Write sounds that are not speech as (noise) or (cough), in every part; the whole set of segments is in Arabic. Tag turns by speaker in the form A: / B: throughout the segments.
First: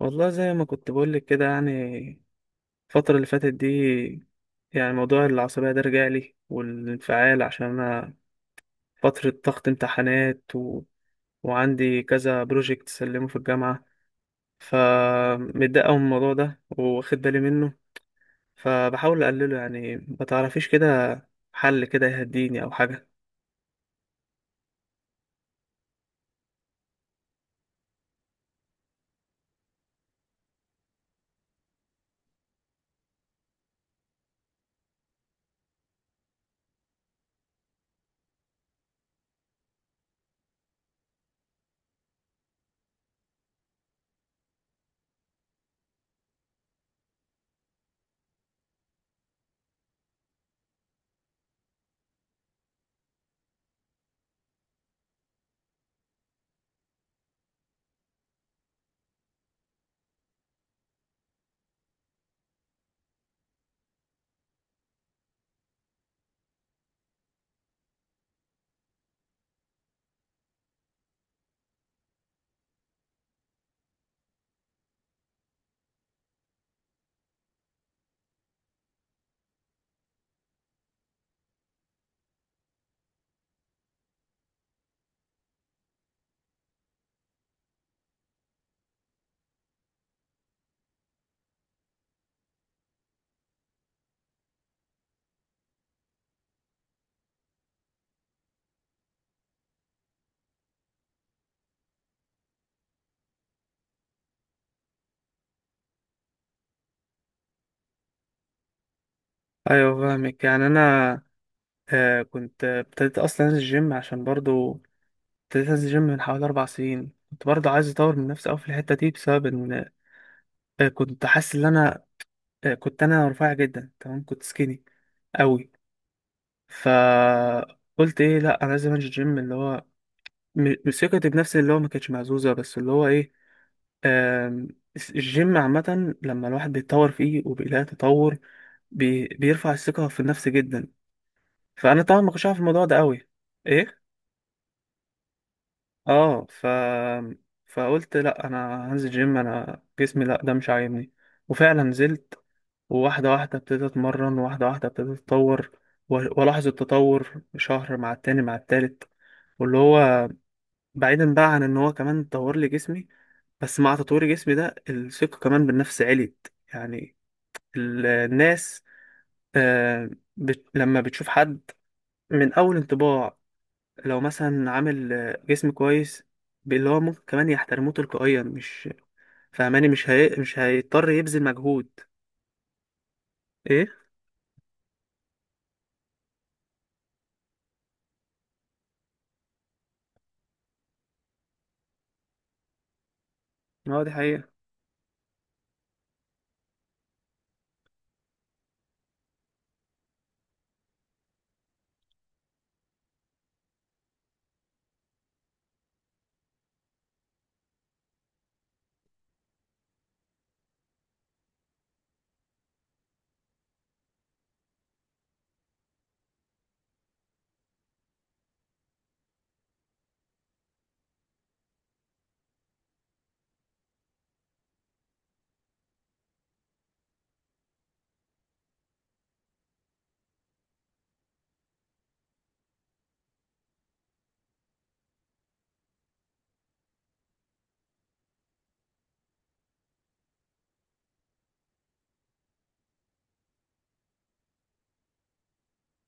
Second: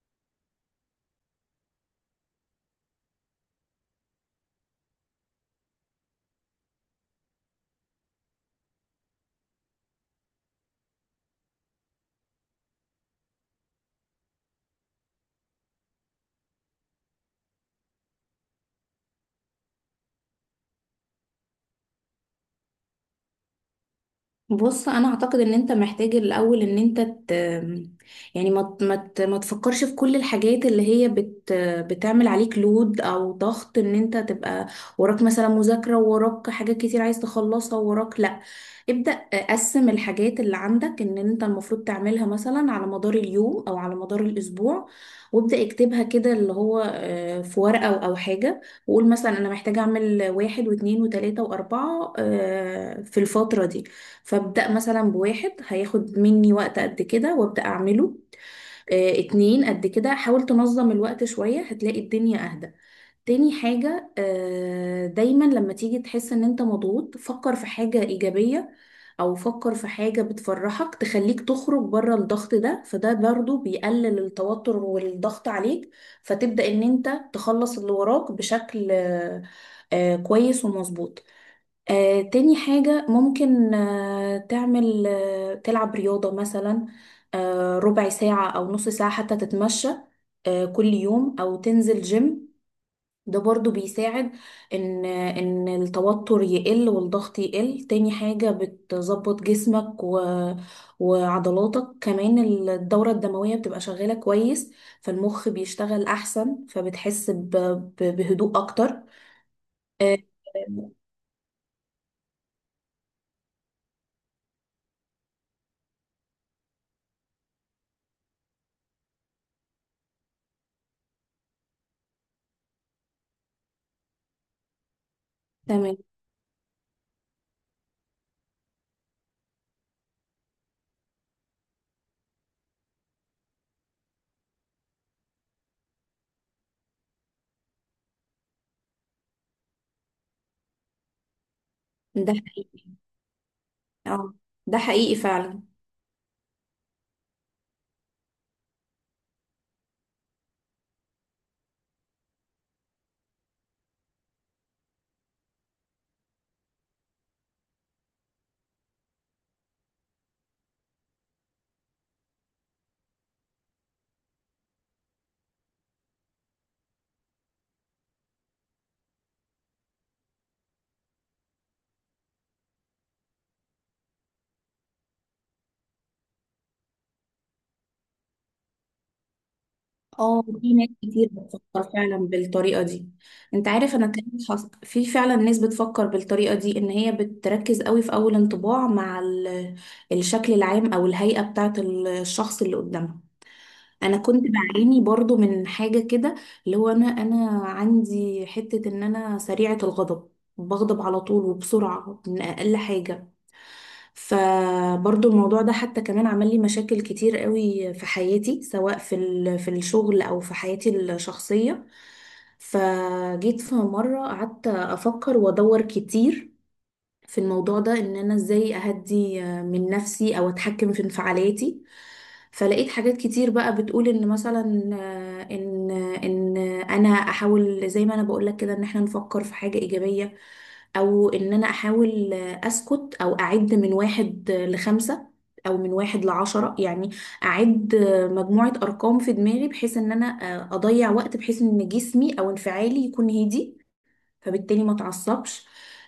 A: والله زي ما كنت بقولك كده، يعني الفترة اللي فاتت دي، يعني موضوع العصبية ده رجع لي، والانفعال، عشان أنا فترة ضغط امتحانات وعندي كذا بروجكت سلمه في الجامعة. فمتضايق أوي من الموضوع ده، واخد بالي منه، فبحاول أقلله. يعني ما تعرفيش كده حل كده يهديني أو حاجة؟
B: بص انا اعتقد ان انت محتاج الاول يعني ما تفكرش في كل الحاجات اللي هي بتعمل عليك لود او ضغط. ان انت تبقى وراك مثلا مذاكرة، وراك حاجات كتير عايز تخلصها، وراك لا. ابدأ، قسم الحاجات اللي عندك ان انت المفروض تعملها مثلا على مدار اليوم او على مدار الاسبوع، وابدأ اكتبها كده اللي هو في ورقة أو حاجة. وقول مثلا انا محتاجة اعمل واحد واثنين وثلاثة واربعة في الفترة دي. فابدأ مثلا بواحد هياخد مني وقت قد كده وابدأ أعمله، اتنين قد كده. حاول تنظم الوقت شوية هتلاقي الدنيا أهدى. تاني حاجة، دايما لما تيجي تحس ان انت مضغوط فكر في حاجة إيجابية، أو فكر في حاجة بتفرحك تخليك تخرج بره الضغط ده، فده برضو بيقلل التوتر والضغط عليك، فتبدأ ان انت تخلص اللي وراك بشكل كويس ومظبوط. تاني حاجة، ممكن تعمل، تلعب رياضة مثلا، ربع ساعة أو نص ساعة حتى تتمشى، كل يوم، أو تنزل جيم. ده برضو بيساعد إن التوتر يقل والضغط يقل. تاني حاجة بتظبط جسمك و... وعضلاتك كمان. الدورة الدموية بتبقى شغالة كويس، فالمخ بيشتغل أحسن فبتحس ب... ب- بهدوء أكتر.
A: أيوة،
B: آه،
A: فاهمك. يعني أنا كنت ابتديت أصلا أنزل الجيم، عشان برضو ابتديت انزل جيم من حوالي 4 سنين. كنت برضه عايز اطور من نفسي قوي في الحته دي، بسبب ان كنت حاسس ان انا كنت انا رفيع جدا. تمام، كنت سكيني قوي.
B: تمام.
A: فقلت ايه، لا انا لازم انزل جيم، اللي هو ثقتي بنفسي اللي هو ما كانتش مهزوزه، بس اللي هو ايه، آم، الجيم عامه لما الواحد بيتطور فيه وبيلاقي تطور بيرفع الثقه في النفس جدا. فانا طبعا ما
B: ده
A: كنتش عارف الموضوع ده قوي. ايه.
B: اه، ده حقيقي فعلا.
A: اه. فقلت لا، انا هنزل جيم. انا جسمي لا ده مش عاجبني. وفعلا نزلت، وواحده واحده ابتديت اتمرن، واحده واحده ابتديت اتطور، والاحظ التطور شهر مع التاني مع التالت. واللي هو، بعيدا بقى عن ان هو كمان طور لي جسمي، بس مع تطوير جسمي ده الثقه كمان بالنفس عليت. يعني الناس آه لما بتشوف حد من اول انطباع، لو مثلا عامل جسم كويس، اللي هو ممكن كمان يحترموه تلقائيا. مش فاهماني؟
B: اه،
A: مش
B: في ناس
A: هيضطر
B: كتير
A: يبذل مجهود.
B: بتفكر فعلا بالطريقة دي. انت عارف
A: ايه.
B: انا كمان في فعلا ناس بتفكر بالطريقة دي ان هي بتركز قوي في اول انطباع مع الشكل العام او الهيئة بتاعة الشخص اللي قدامها.
A: اه، دي
B: انا
A: حقيقة.
B: كنت بعاني برضو من حاجة كده، اللي هو انا عندي حتة ان انا سريعة الغضب. بغضب على طول وبسرعة من اقل حاجة. فبرضو الموضوع ده حتى كمان عمل لي مشاكل كتير قوي في حياتي، سواء في في الشغل او في حياتي الشخصية. فجيت في مرة قعدت افكر وادور كتير في الموضوع ده، ان انا ازاي اهدي من نفسي او اتحكم في انفعالاتي. فلقيت حاجات كتير بقى بتقول ان مثلا آه، ان ان انا احاول زي ما انا بقول لك كده ان احنا نفكر في حاجة ايجابية، او ان انا احاول اسكت او اعد من واحد لخمسة، او من واحد لعشرة. يعني اعد مجموعة ارقام في دماغي، بحيث ان انا اضيع وقت، بحيث ان جسمي او انفعالي يكون هادي، فبالتالي ما اتعصبش.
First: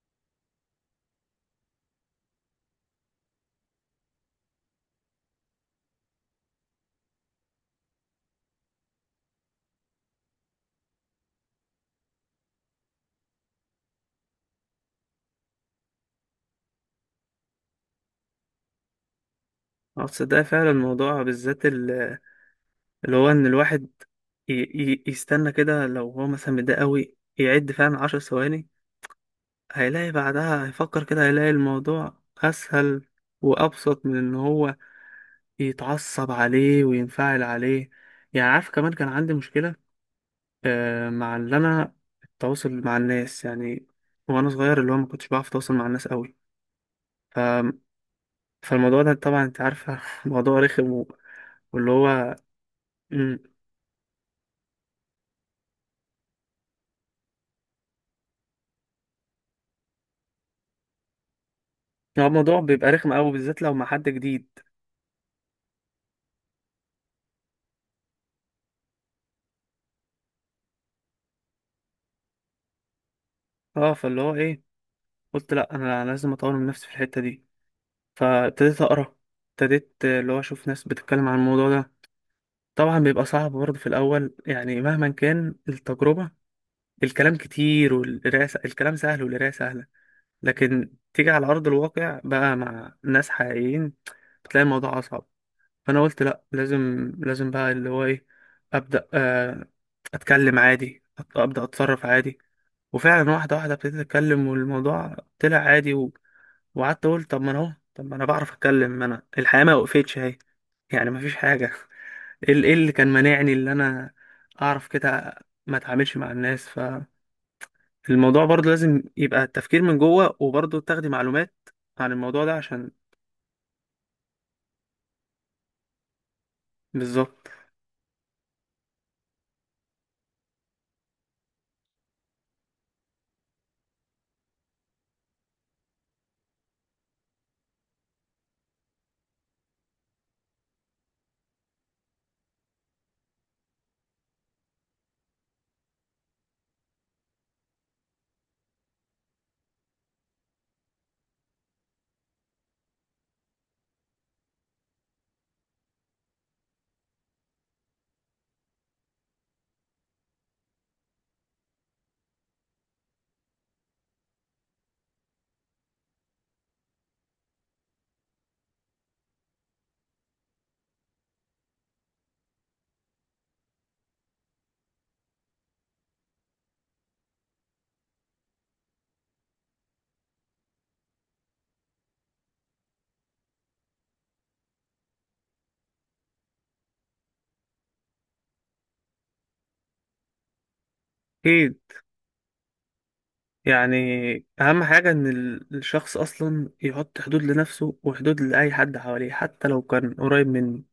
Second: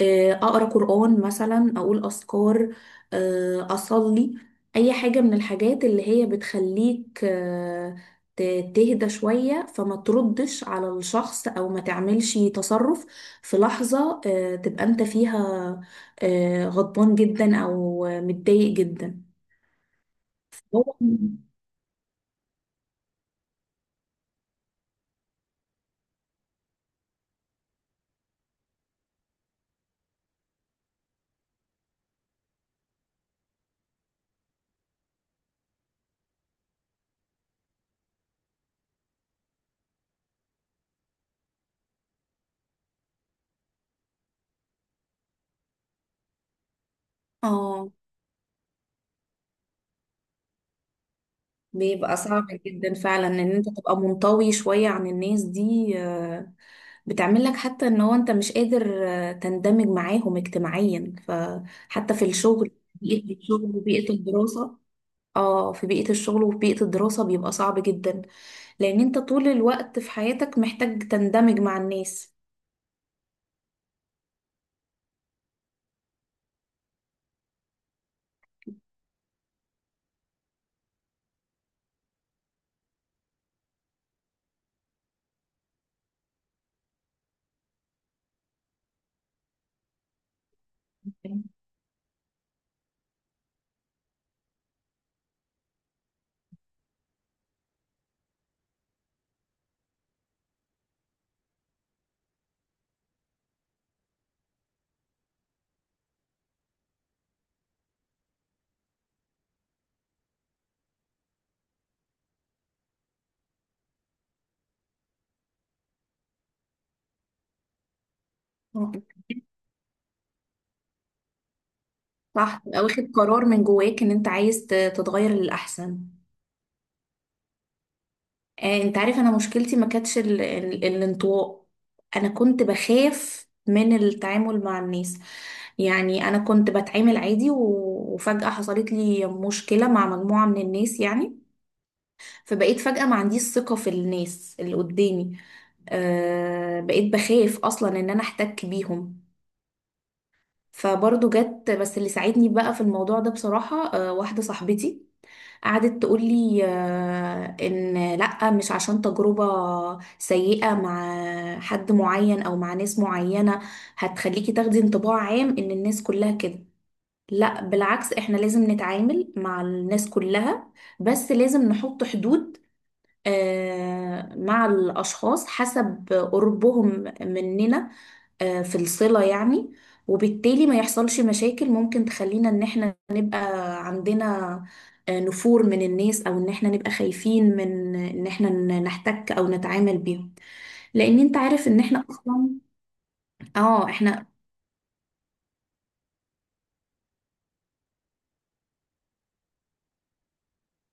B: اقرا قران مثلا، اقول اذكار، اصلي. اي حاجه من الحاجات اللي هي بتخليك ت- تهدى شويه، فما تردش على الشخص او ما تعملش تصرف في لحظه تبقى انت فيها غضبان جدا او متضايق جدا.
A: اه، تصدق فعلا
B: هو-
A: الموضوع بالذات، اللي هو ان الواحد يستنى كده، لو هو مثلا متضايق قوي، يعد فعلا 10 ثواني، هيلاقي بعدها هيفكر كده، هيلاقي الموضوع اسهل وابسط من ان هو يتعصب عليه وينفعل عليه. يعني عارف، كمان كان عندي مشكلة مع اللي انا، التواصل مع الناس يعني. وانا صغير اللي هو ما كنتش بعرف اتواصل مع الناس قوي. ف...
B: اه،
A: فالموضوع ده طبعا انت عارفه (laughs) موضوع رخم واللي
B: بيبقى
A: هو
B: صعب جدا فعلا
A: مم،
B: ان انت تبقى منطوي شوية عن الناس دي، بتعمل لك حتى ان هو انت مش قادر تندمج معاهم اجتماعيا، فحتى
A: هو
B: في
A: الموضوع
B: الشغل
A: بيبقى رخم قوي
B: بيئة
A: بالذات لو
B: الشغل
A: مع حد
B: وبيئة
A: جديد.
B: الدراسة. اه، في بيئة الشغل وفي بيئة الدراسة بيبقى صعب جدا، لان انت طول الوقت في حياتك محتاج تندمج مع الناس.
A: اه، فاللي هو ايه، قلت لا انا لازم اطور من نفسي في الحته دي. فابتديت اقرا، ابتديت اللي هو اشوف ناس بتتكلم عن الموضوع ده. طبعا بيبقى صعب برضه في الاول، يعني مهما كان التجربه، الكلام كتير والقراءه الكلام سهل والقراءه سهله، لكن تيجي على أرض الواقع بقى مع ناس حقيقيين بتلاقي الموضوع أصعب. فأنا قلت لأ، لازم لازم بقى اللي هو إيه، أبدأ أتكلم عادي، أبدأ أتصرف عادي. وفعلا واحدة واحدة ابتديت أتكلم والموضوع طلع عادي وقعدت أقول طب ما أنا أهو، طب ما أنا بعرف أتكلم، ما أنا الحياة ما وقفتش أهي. يعني مفيش حاجة (laughs) إيه إيه اللي كان مانعني؟ اللي أنا أعرف كده ما أتعاملش مع الناس. الموضوع برضه
B: آه،
A: لازم يبقى التفكير من جوه، وبرضه تاخدي معلومات عن الموضوع ده،
B: صح، تبقى
A: عشان
B: واخد قرار من جواك ان انت عايز تتغير للأحسن.
A: بالظبط.
B: انت عارف انا مشكلتي ما كانتش الانطواء. انا كنت بخاف من التعامل مع الناس. يعني انا كنت بتعامل عادي وفجأة حصلت لي مشكلة مع مجموعة من الناس يعني، فبقيت فجأة ما عنديش ثقة في الناس اللي قدامي. بقيت بخاف اصلا ان انا احتك بيهم. فبرضه جت بس اللي ساعدني بقى في الموضوع ده بصراحة واحدة صاحبتي. قعدت تقولي ان لا، مش عشان تجربة سيئة مع حد معين او مع ناس معينة هتخليكي تاخدي انطباع عام ان الناس كلها كده. لا، بالعكس، احنا لازم نتعامل مع الناس كلها، بس لازم نحط حدود مع الاشخاص حسب قربهم مننا في الصلة يعني. وبالتالي ما يحصلش مشاكل ممكن تخلينا ان احنا نبقى عندنا نفور من الناس، او ان احنا نبقى خايفين من ان احنا نحتك او نتعامل بيهم. لان انت عارف
A: اكيد،
B: ان احنا اصلا. اه،
A: يعني
B: احنا.
A: اهم حاجة ان الشخص اصلا يحط حدود لنفسه، وحدود لأي حد حواليه حتى لو كان قريب منه.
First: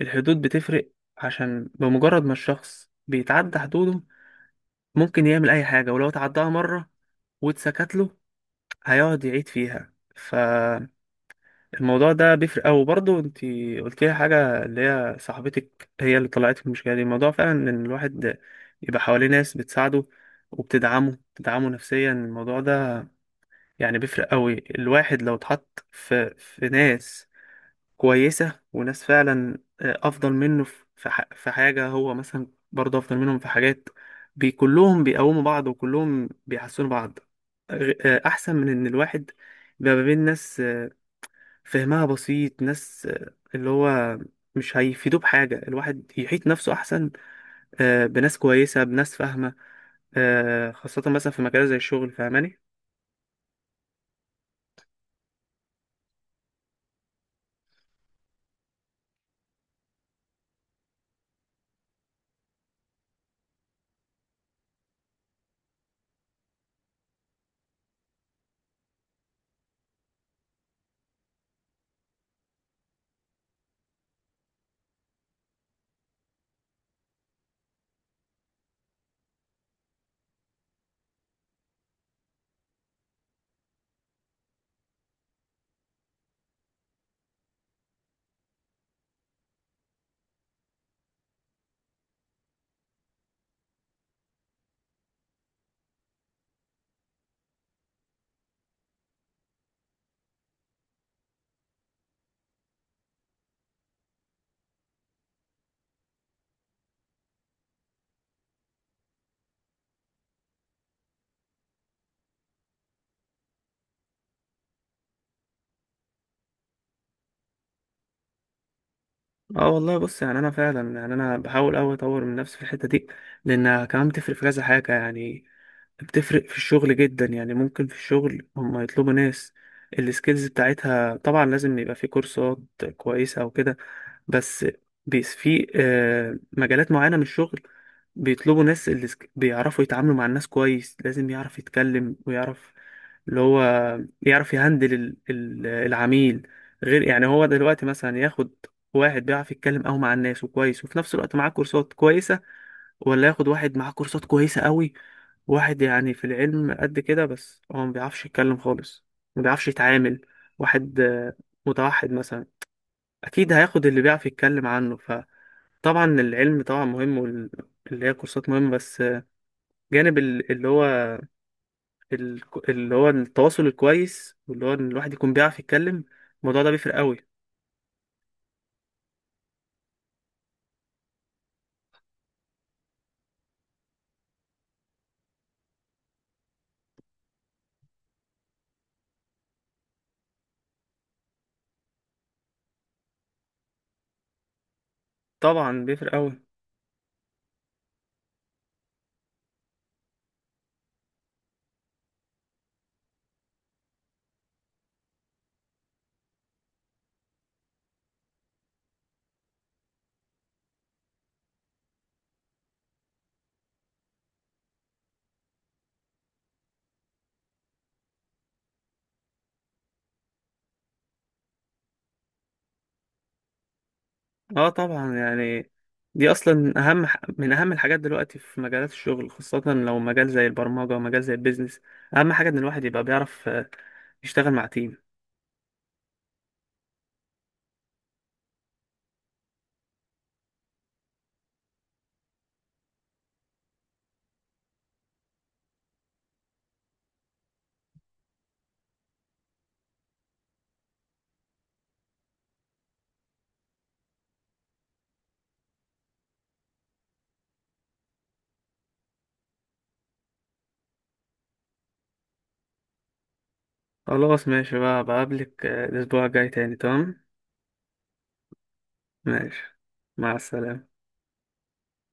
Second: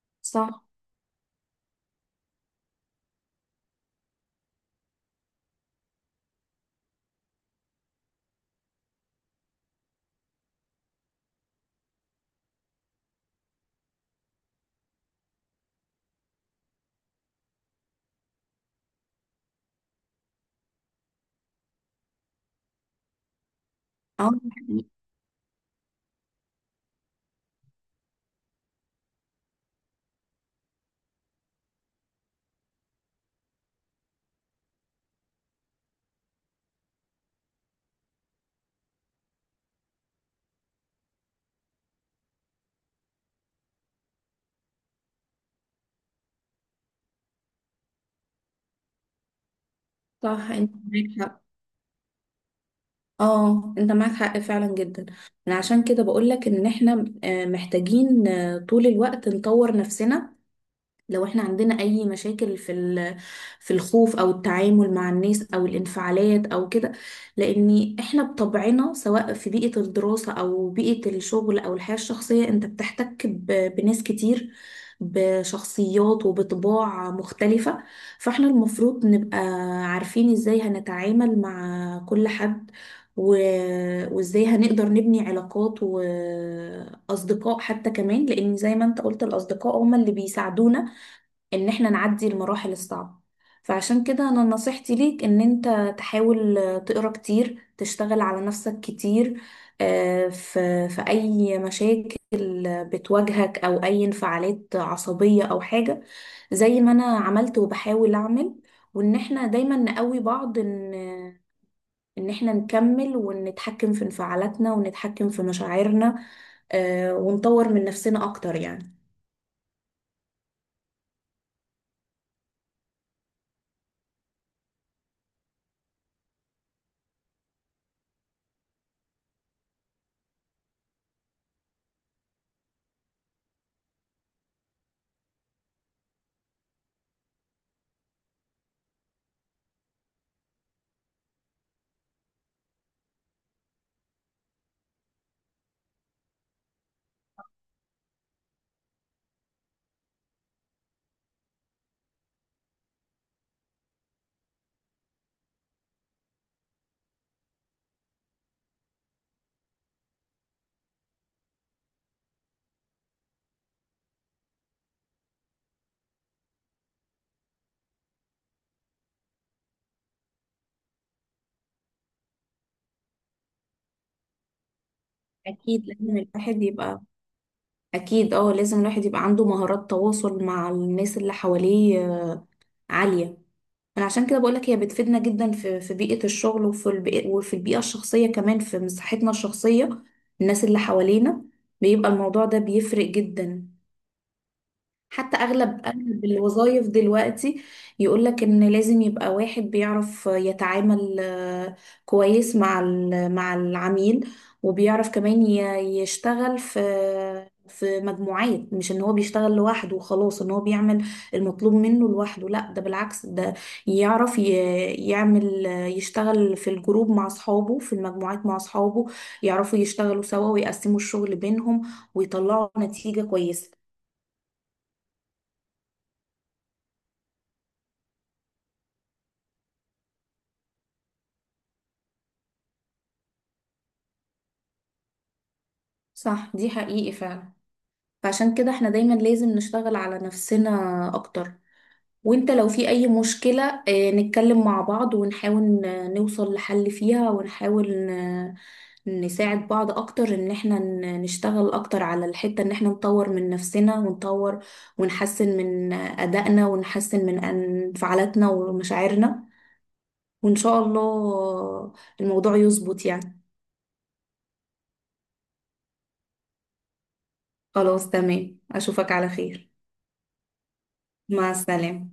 A: الحدود
B: صح.
A: بتفرق، عشان بمجرد ما الشخص بيتعدى حدوده ممكن يعمل اي حاجة. ولو تعداها مرة واتسكت له هيقعد يعيد فيها. الموضوع ده بيفرق أوي. برضه انت قلت لي حاجة، اللي هي صاحبتك هي اللي طلعت المشكلة دي، الموضوع فعلا ان الواحد يبقى حواليه ناس بتساعده وبتدعمه، بتدعمه نفسيا. الموضوع ده يعني
B: اه،
A: بيفرق أوي. الواحد لو اتحط في ناس كويسة وناس فعلا أفضل منه في في حاجة، هو مثلا برضه أفضل منهم في حاجات، كلهم بيقوموا بعض وكلهم بيحسنوا بعض. أحسن من ان الواحد بيبقى ما بين ناس فهمها بسيط. ناس اللي هو مش هيفيدوه بحاجة. الواحد يحيط نفسه أحسن بناس كويسة، بناس فاهمة،
B: صح، انت
A: خاصة
B: معاك
A: مثلا في
B: حق.
A: مجال زي الشغل. فاهماني؟
B: اه، انت معاك حق فعلا جدا. انا عشان كده بقولك ان احنا محتاجين طول الوقت نطور نفسنا، لو احنا عندنا اي مشاكل في في الخوف او التعامل مع الناس او الانفعالات او كده. لان احنا بطبعنا سواء في بيئة الدراسة او بيئة الشغل او الحياة الشخصية انت بتحتك بناس كتير، بشخصيات وبطباع مختلفة. فاحنا المفروض نبقى عارفين ازاي هنتعامل مع كل حد، و... وازاي هنقدر نبني علاقات واصدقاء حتى كمان، لان زي ما انت قلت الاصدقاء هم اللي بيساعدونا ان احنا نعدي المراحل الصعبة. فعشان كده انا نصيحتي ليك ان انت تحاول تقرا كتير، تشتغل على نفسك كتير في اي مشاكل بتواجهك او اي انفعالات عصبية او حاجة زي ما انا عملت وبحاول اعمل، وان احنا دايما نقوي بعض ان احنا نكمل ونتحكم في انفعالاتنا ونتحكم في مشاعرنا، ونطور من نفسنا اكتر يعني.
A: اه والله، بص يعني انا فعلا يعني انا بحاول اوي اطور من نفسي في الحته دي، لانها كمان بتفرق في كذا حاجه. يعني بتفرق في الشغل جدا. يعني ممكن في الشغل هم يطلبوا ناس السكيلز بتاعتها، طبعا لازم يبقى في كورسات كويسه او كده. بس بيس في مجالات معينه من الشغل بيطلبوا ناس اللي بيعرفوا يتعاملوا مع الناس كويس، لازم يعرف يتكلم ويعرف اللي هو يعرف يهندل العميل. غير يعني هو دلوقتي مثلا ياخد واحد بيعرف يتكلم قوي مع الناس وكويس وفي نفس الوقت معاه كورسات كويسة، ولا ياخد واحد معاه كورسات كويسة قوي، واحد يعني في العلم قد كده بس هو ما بيعرفش يتكلم خالص، ما بيعرفش يتعامل، واحد متوحد مثلا؟ اكيد هياخد اللي بيعرف يتكلم عنه. فطبعا العلم طبعا مهم، واللي هي كورسات مهمة، بس جانب ال- اللي هو التواصل الكويس واللي هو ان الواحد يكون بيعرف
B: اكيد
A: يتكلم.
B: لازم
A: الموضوع
B: الواحد
A: ده بيفرق
B: يبقى.
A: قوي.
B: أكيد، اه لازم الواحد يبقى عنده مهارات تواصل مع الناس اللي حواليه عالية. أنا عشان كده بقولك هي بتفيدنا جدا في في بيئة الشغل وفي البيئة وفي البيئة الشخصية كمان، في مساحتنا الشخصية الناس اللي حوالينا بيبقى الموضوع ده بيفرق جدا. حتى
A: طبعا
B: اغلب
A: بيفرق
B: اغلب
A: قوي.
B: الوظائف دلوقتي يقولك ان لازم يبقى واحد بيعرف يتعامل كويس مع مع العميل، وبيعرف كمان يشتغل في في مجموعات. مش ان هو بيشتغل لوحده وخلاص، ان هو بيعمل المطلوب منه لوحده، لا ده بالعكس. ده يعرف يعمل، يشتغل في الجروب مع اصحابه، في المجموعات مع اصحابه، يعرفوا يشتغلوا سوا ويقسموا الشغل بينهم ويطلعوا نتيجة كويسة.
A: اه، طبعا، يعني دي اصلا اهم من اهم الحاجات دلوقتي في مجالات الشغل، خاصة لو مجال زي البرمجة ومجال زي البيزنس. اهم حاجة ان الواحد يبقى بيعرف يشتغل مع تيم.
B: صح، دي حقيقي فعلا. فعشان كده احنا دايما لازم نشتغل على نفسنا اكتر. وانت لو في اي مشكلة، اه، نتكلم مع بعض ونحاول نوصل لحل فيها، ونحاول نساعد بعض اكتر ان احنا نشتغل اكتر على الحتة ان احنا نطور من نفسنا، ونطور ونحسن من ادائنا ونحسن من انفعالاتنا ومشاعرنا، وان شاء الله الموضوع يظبط يعني.
A: خلاص ماشي بقى، بقابلك الاسبوع الجاي تاني. تمام،
B: خلاص تمام، اشوفك على خير.
A: ماشي، مع السلامة.
B: مع السلامة.